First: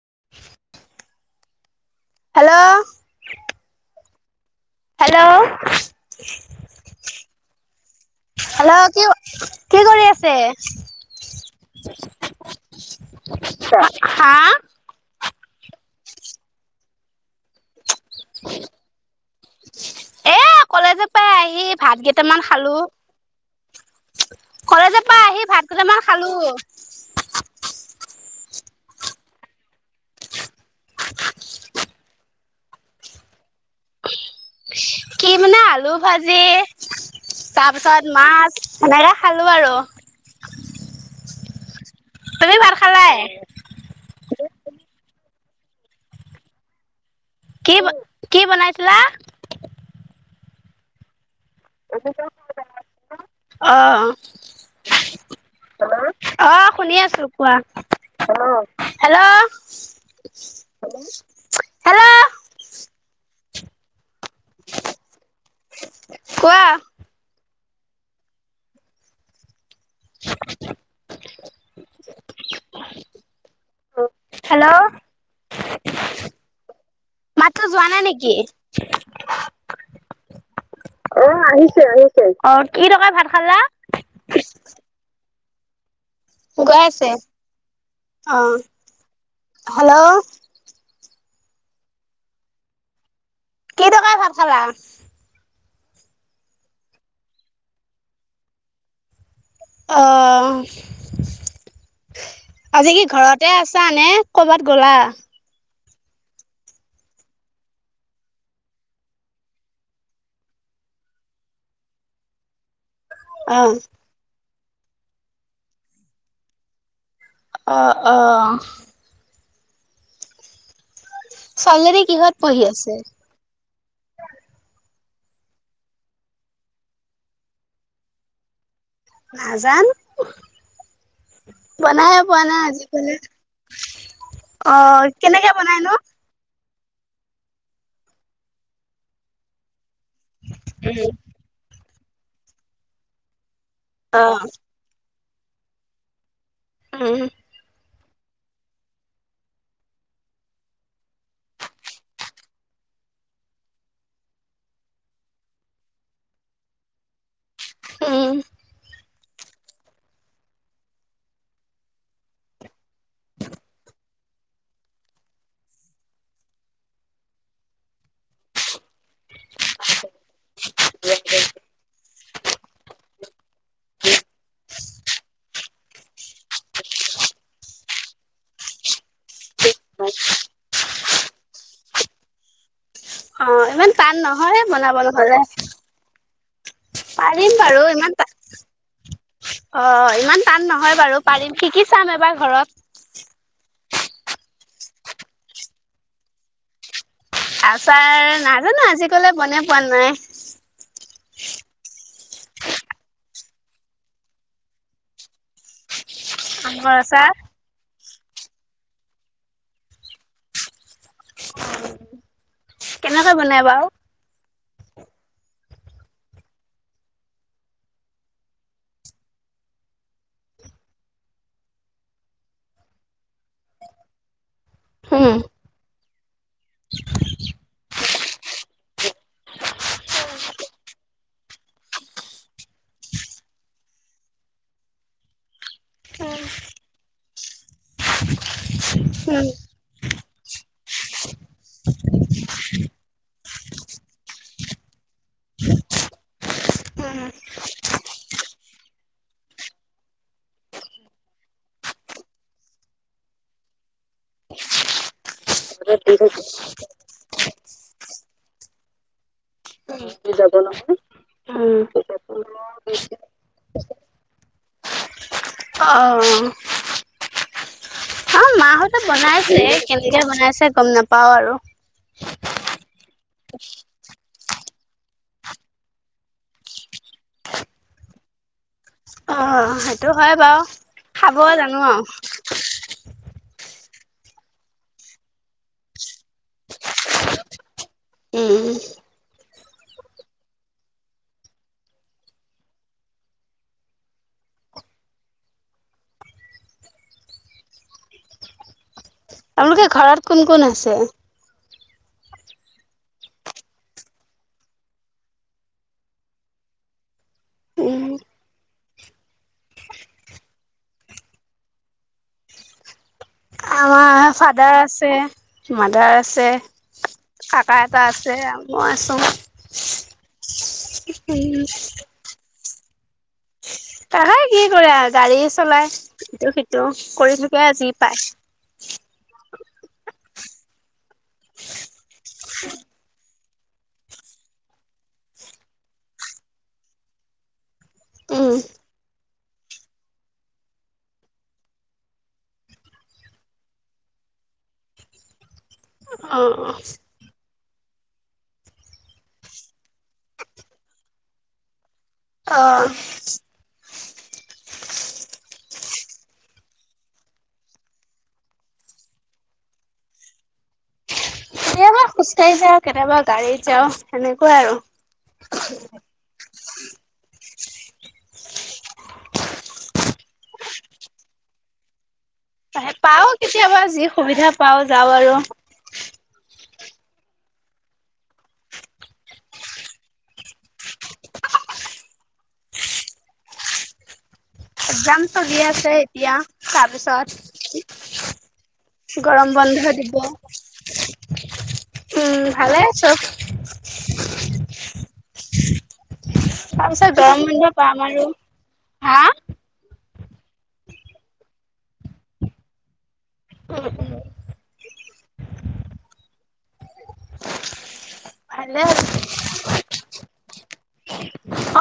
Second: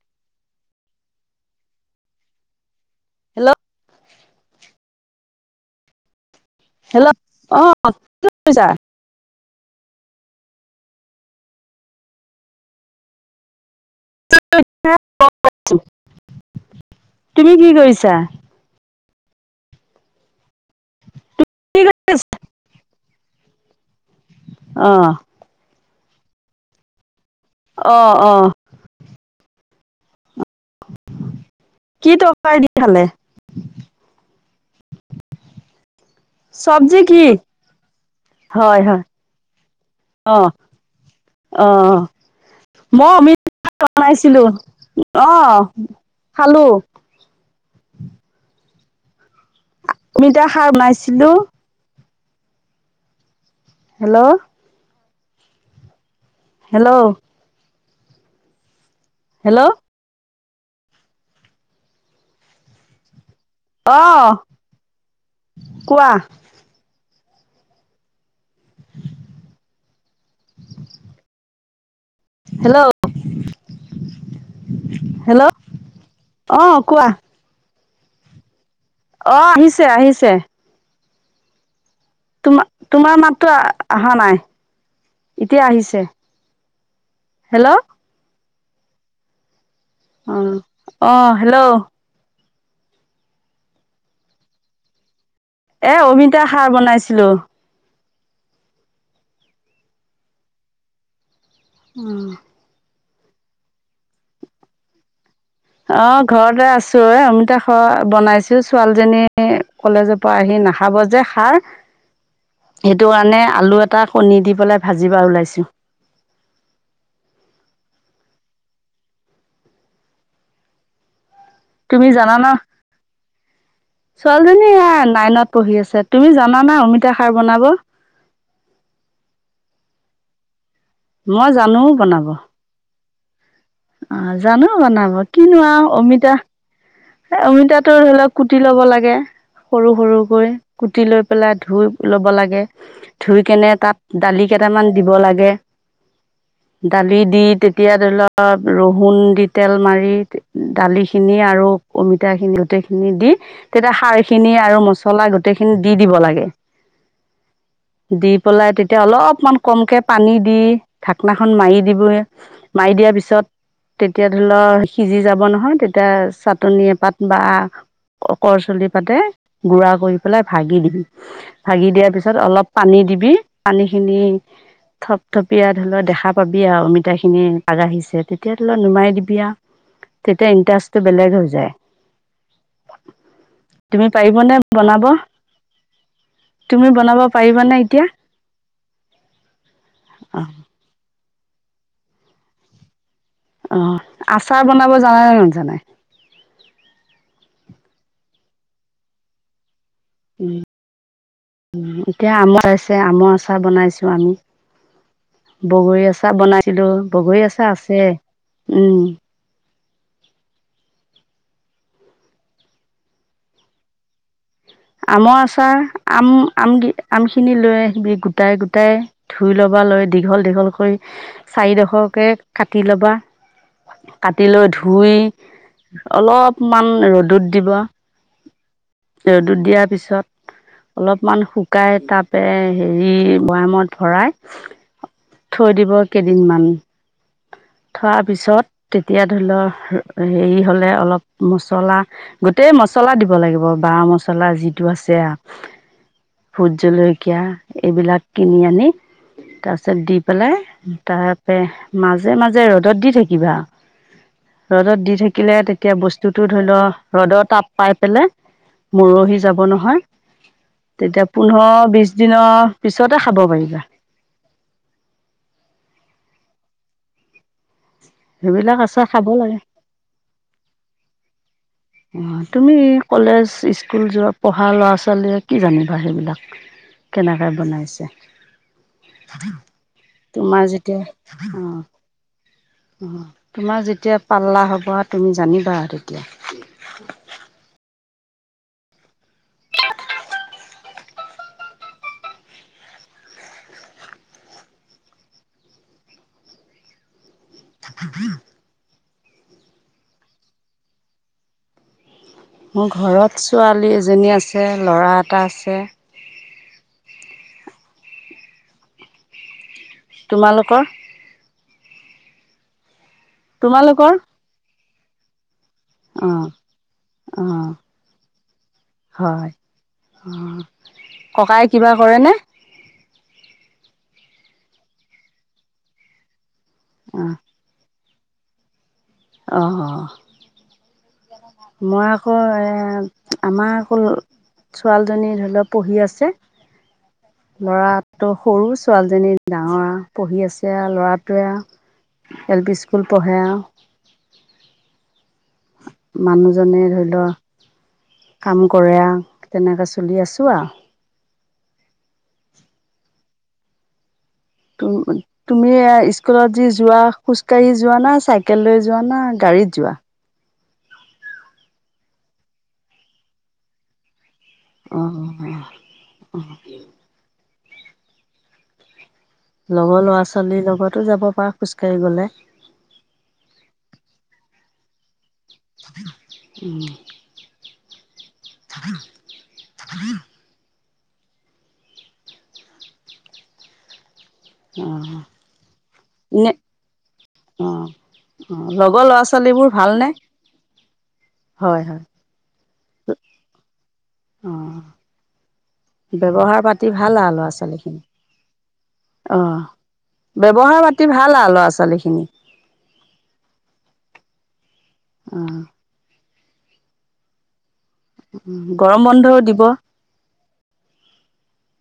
[unintelligible] Hello? Hello hello? Hello, অহ কি কৰিছা? কি কি কৰি আছে? হা [unintelligible] তুমি কি কৰিছা? পাই আহি ভাত কেইটামান খালো। [inaudible] অ কলেজৰ পৰা আহি ভাত কেইটামান খালো। অ অ। কি ত ই [inaudible] দি খালে? কি মানে আলু ভাজি, চব্জি কি তাৰপিছত মাছ হয় হয় এনেকে খালো আৰু। অ, অ। তুমি ভাত মই খালাই অমিত কৰা না [inaudible] ইছিলো অহ খালো। কি কি বনাইছিলা? আমি এতিয়া সাৰ বনাইছিলো। [inaudible] আ আহ। Hello hello? অ শুনি হেল্ল' আছো কোৱা? হেল্ল? Hello hello? হেল্ল'? অ। কোৱা? কোৱা [inaudible] হেল্ল'? হেল্ল' হেল্ল' অ কোৱা মাতটো পোৱা নাই নেকি অ আহিছে আহিছে অ আহিছে আহিছে তোমা তোমাৰ মাতটো আ আহা নাই। এতিয়া আহিছে। উগাই ছে, হেল্ল' অ। হেল্ল'! অ অ হেল্ল'! কি তৰকাৰী ভাত খালা? এ অমিতা সাৰ বনাইছিলোঁ। অ। উম। আজি কি ঘৰতে আছা নে কৰ'বাত গ'লা? অ ঘৰতে আছো এ অমিতা খোৱা বনাইছো, ছোৱালীজনী কলেজৰ পৰা আহি নাখাব যে খাৰ। সেইটো কাৰণে অ', আলু এটা কণী দি পেলাই ভাজিবা ওলাইছো। অ অ। [inaudible] ছোৱালীজনী তুমি কিহত জানানা পঢ়ি আছে? ছোৱালীজনী এইয়া নাইনত পঢ়ি আছে। তুমি জানা না অমিতা খাৰ বনাব? নাজানো। মই জানো বনাব। [inaudible] অ জানো অ', বনাব কেনেকে কিনো‌ বনাই আৰু নো? অমিতা অমিতাটো অলপ কুটি ল'ব লাগে সৰু সৰুকৈ কুটি লৈ পেলাই ধুই লব লাগে, ধুই কেনে তাত দালি অ', কেইটামান দিব লা গে। দালি উম, দি তেতি এতিয়া ধৰি লওক, ৰহুণ দি তেল মাৰি দালিখিনি আৰু অমিতা খিনি গোটেইখিনি দি তেতিয়া, খাৰ খিনি আৰু মছলা গোটেইখিনি দি দিব লাগে। দি উম, পেলাই তেতিয়া অলপ অকণমান কমকৈ পানী দি ঢাকনাখন মাৰি দিবই, মাৰি দিয়াৰ পিছত তেতিয়া ধৰি লওক সিজি যাব নহয় তেতিয়া চা টনিয় এ পাত বা কৰচলি পাতে গুড়া কৰি পেলাই ভাগি দিবি, ভাগি দিয়াৰ পিছত অলপ পানী দিবি পানীখিনি থপ থপ পিয়া ধৰি লওক দেখা পাবি আৰু অমিতাখিনি আগাঢ়িছে তেতিয়া ধৰি লও নুমাই দিবি আৰু। তেতিয়া ইণ্টাস বেলেগ হৈছ চে। অ ইমান টান নহয় বনাব বনাবলৈ হ'লে। তুমি বনাব পাৰিম পাৰিবানে বাৰু এতিয়া ইমান টা, অ অ ইমান টান নহয় বাৰু। পাৰিম শিকি চাম এবাৰ ঘৰত। অ আচাৰ বনাব জানে নে নাজানা? আচাৰ নাজানো আজিকলে বনাই পোৱা নাই। এতিয়া আমৰ আছে, আমৰ আচাৰ বনাইছো আমি। বগৰী আচাৰ চাৰ বনাইছিলো, বগৰী আচাৰ আছে। উম। কেনেকৈ বনাই বাৰু? আমৰ আচাৰ, আম আম আম খিনি লৈ আহিবি গোটাই গোটাই ধুই লবা লৈ দীঘল দীঘল কৰি চাৰিডোখৰকে কাটি ল'বা, কাটি লৈ ধুই ধুই উম, অলপমান ৰ'দত দিবা, ৰ দু দিয়াৰ পিছত, অলপমান শুকাই তাৰপে হেৰি বয়ামত ভৰাই থৈ দিব কেইদিনমান, থোৱাৰ পিছত তেতিয়া ধৰি উম, লও হেৰি হলে অলপ মছলা, গোটেই মছলা দিব লাগিব বা মচলা পচলা যিটো আছে ভোত জলকীয়া এইবিলাক কিনি আনি তাৰপিছত দি পেলাই তাৰ পৰা মাজে মাজে ৰ'দত দি থাকিবা, ৰ'দত দি থাকিলে তেতিয়া বস্তুটো ধৰি লও ৰ'দত তাপ পাই পেলাই মৰহি যাব নহয়। তেতিয়া উম। পোন্ধৰ বিশ দিনৰ পিছতে খাব পাৰিবা। অ। আৰু সেইবিলাক মাহঁতে আছে। বনাইছে কেনেকে বনাইছে গম নাপ পাওঁ আৰু। অ তুমি কলেজ, স্কুল যোৱা পঢ়া ল'ৰা- ছোৱালীয়ে কি জানিবা সেইবিলাক কেনেকৈ বনাইছে। অ সেইটো হয় বাৰু, তোমাৰ যেতিয়া খাব অঁ জানো আৰু। তোমাৰ যেতিয়া পাল্লা হ'ব আৰু তুমি জানিবা তেতিয়া। উম। [unintelligible] আপোনালোকে ঘৰত কোন কোন আছে? মোৰ ঘৰত ছোৱালী এজনী আছে, ল'ৰা এটা আছে। উম। তোমালোকৰ? তোমালোকৰ আমাৰ ফাদাৰ আচ আছে। মাদাৰ অঁ আছে, অঁ কাকা এটা আছ ছে। হয়, অ ককাই কিবা কৰে নে? তাহে কি কৰে আৰু গাড়ী চলাই টো টো কৰি থাকে আজি পাচ অ। মই হয়। আমাৰ হল, ছোৱালীজনী ধৰি লওক পঢ়ি আছে ল'ৰাটো উম, সৰু, ছোৱালীজনী ডাঙৰ পঢ়ি আছে আৰু ল'ৰাটোৱে আৰু এল পি স্কুল পঢ়ে আৰু। হ অ', মানুহজনে ধৰি ল কাম কৰে, তেনেকে চলি আছো আৰু। আহ। টো মানে, তুমি স্কুলত যি যোৱা খোজকাাঢ়ি যোৱা না চাইকেল লৈ যোৱা না গাড়ীত যোৱা? কেতিয়াবা খোজকাঢ়ি যাও কেতিয়াবা গাড়ীত যাও সেনে কৈ আৰু। অঁ অঁ লগৰ ল'ৰা -ছোৱালীৰ লগতো যাব পাৰা খোজ কাঢ়ি গলে। অ কেতিয়াবা যি সুবিধা পাও যাওঁ আৰু। উম। থাকন থাক [inaudible] একজাম চলি আছে এতিয়া, এনে অঁ অঁ লগৰ ল'ৰা তাৰপিছত গৰম ছোৱালীবোৰ বন্ধ ভালনে দিব, হয় হয় উম ভালে আছো। হয় [inaudible] অ। তাৰ পিছত গৰম ল'ৰা বন্ধ ছোৱালীখিনি পাম আৰু হা? অ' ব্যৱহাৰ পাতি ভাল আৰু ল'ৰা- ছোৱালীখিনি। উম উম। আহ। ভালে গৰম বন্ধও দিব।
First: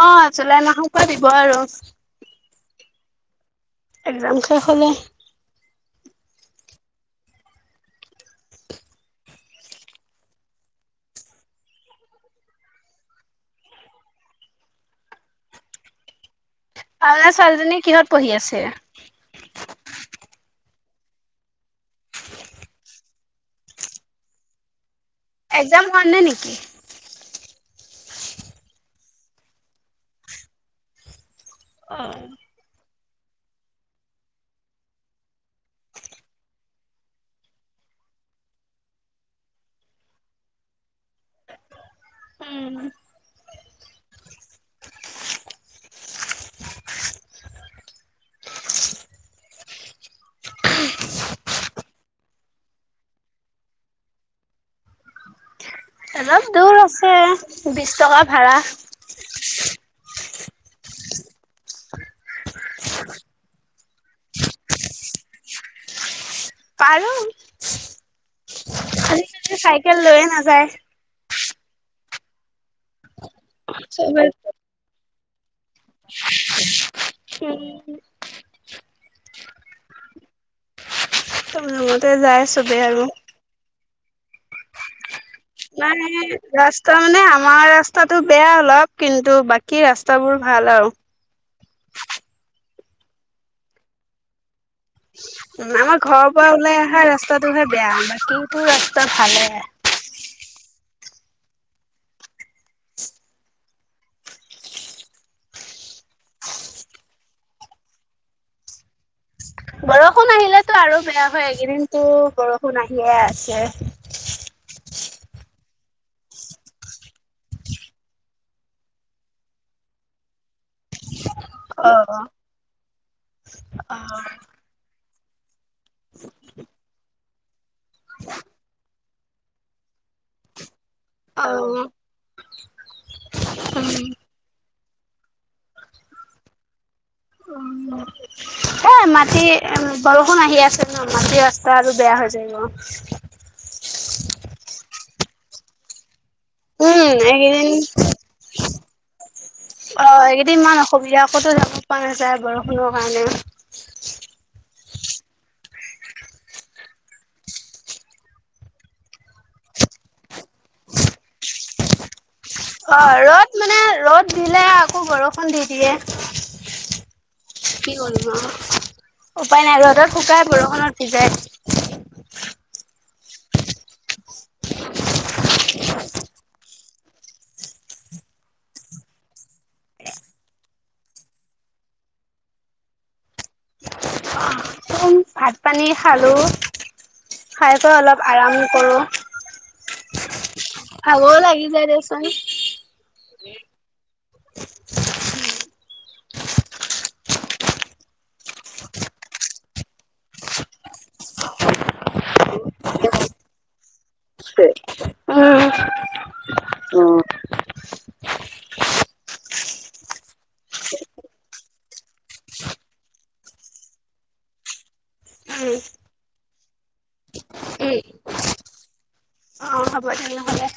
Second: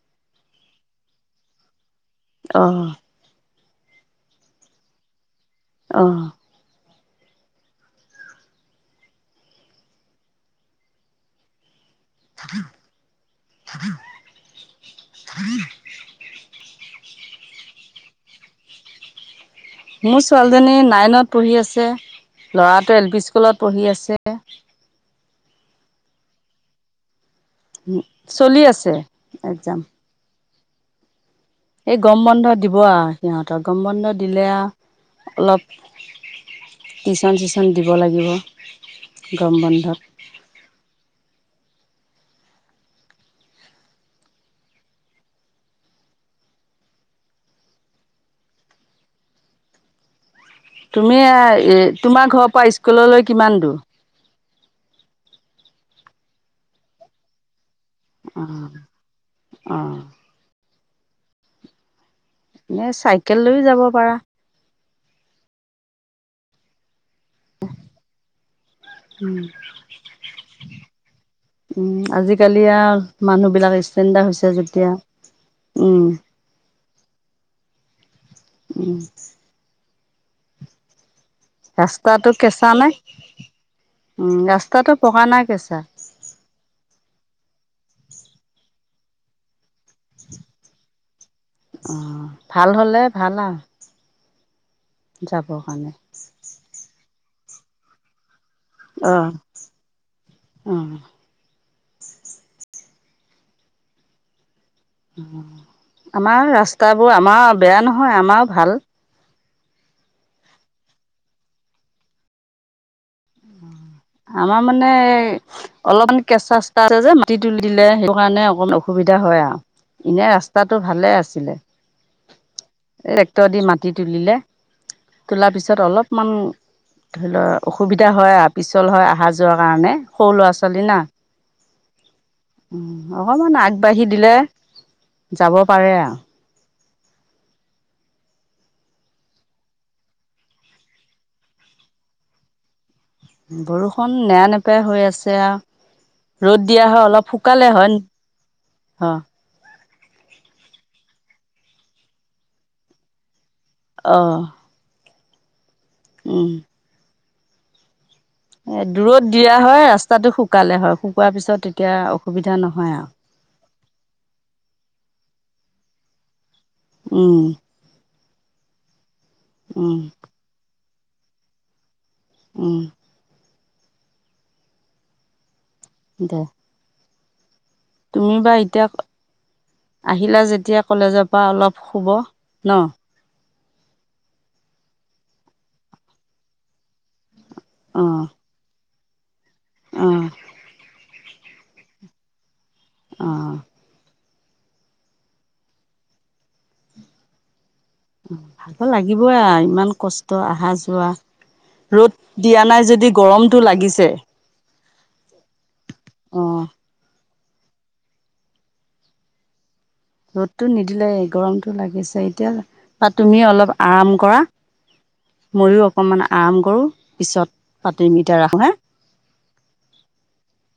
অ জুলাই মাহৰ পৰা দিব আৰু। অহ। একজাম শেষ হ'লে। অহ। [unintelligible] আপোনাৰ ছোৱালীজনী কিহত পঢ়ি আছে? মোৰ ছোৱালীজনী নাইনত পঢ়ি আছে, ল'ৰাটো এল পি স্কুলত পঢ়ি আছে। একজাম হোৱা নাই নেকি? চলি আছে একজাম। এই অ গৰম বন্ধ দিব আৰু। সিহঁতৰ গম বন্ধ দিলে অলপ টিচন চিচন দিব লাগিব গম বন্ধত। উম। তুমি আ এ তোমাৰ ঘৰৰ পৰা স্কুললৈ কিমান দূৰ। অলপ দূৰ আছে। বিশ টকা ভাড়া। অ' অ' এনে চাইকেল লৈও যাব পাৰা। পাৰো। খালি মানে চাইকেল লৈয়ে নাযায়। উম আজিকালি। আও মানুহ বিলাক চবে ষ্টেণ্ডাৰ্ হৈছে যেতিয়া। উ- উম উ। চব ৰুমতে ৰাস্তাতটো কেঁচা নে। উম ৰাস্তাটো পকা নাই কেঁচা নাই ৰাস্তা মানে আমাৰ ৰাস্তাটো বেয়া অলপ। কিন্তু বাকী। কি ৰাস্তাবোৰ ভাল আৰু। অ ভাল হ'লে ভাল আও। উ আমাৰ ঘৰৰ পৰা ওলাই অহা ৰাস্তা। ত তোহে বেয়া বাকী। তোৰ ৰাস্তা ভালে। অহ। আমাৰ ৰাস্তাবোৰ আমাৰ বেয়া নহয় আমাও ভাল। বৰষুণ আহিলেতো আৰু বেয়া হয় এইকেইদিনতো বৰষুণ আহিয়ে আছে। আমাৰ মানে অলপমান কেঁচা চচা আছে যে মাটি তুলি দিলে সেইটো কাৰণে অকমান অসুবিধা হয় আৰু এনে ৰাস্তাটো ভালে আছে। অ টেক্টৰ দি মাতি অ তুলিলে। তোলা পিছত। অলপমান। ধৰিল। অসুবিধা হয় আ। হয় অহা যোৱা কাৰণে সৰু ল'ৰা ছোৱালী না। অ উ অকমান আগবাঢ়ি উম, দিলে। যাব পাৰে আ। এ মাটি বৰষুণ আহি আছে ন মাটি ৰাস্তা আৰু বেয়া হৈ যায়। বৰষুণ নেৰা নেপাই হৈ আছে আৰু। ৰ'দ দিয়া উম হয় অলপ এইকেইদিন শুকালে হয় অ। অ এইকেইদিন ইমান অসুবিধা আ কতো দে পোৱা নাযায় বৰষুণৰ কাৰণে। অ উম। এ দূৰত দিয়া হয় ৰাস্তাটো শুকালে হয়, শুকোৱাৰ পিছত তেতিয়া অ অ ৰ'দ মানে ৰ'দ দিলে আকৌ বৰষুণ দি দিয়ে। [unintelligible] উম। উম। উপায় নাই, উম ৰদত শুকাই বৰষুণত সিজাই। উম। দে। তুমি বা এতিয়া আহিলা যেতিয়া কলেজৰ পৰা অলপ শুব ন। ভাত পানী খালো খাই বৈ অলপ আৰাম কৰো। অহ। ভাগৰ লাগি যায় দেচোন। অহঁ। [unintelligible] ভাগৰ লাগিবই আ ইমান কষ্ট অহা যোৱা, ৰ'দ দিয়া নাই যদি গৰমটো লাগিছে। উম। অহঁ। উম ৰ'দটো নিদিলে গৰমটো লাগিছে, এতিয়া বা তুমি অলপ আৰাম কৰা, ময়ো অকমান আৰাম কৰো পিছত উম পাতিম এতিয়া ৰাখো হে। অ হ'ব তেনেহ'লে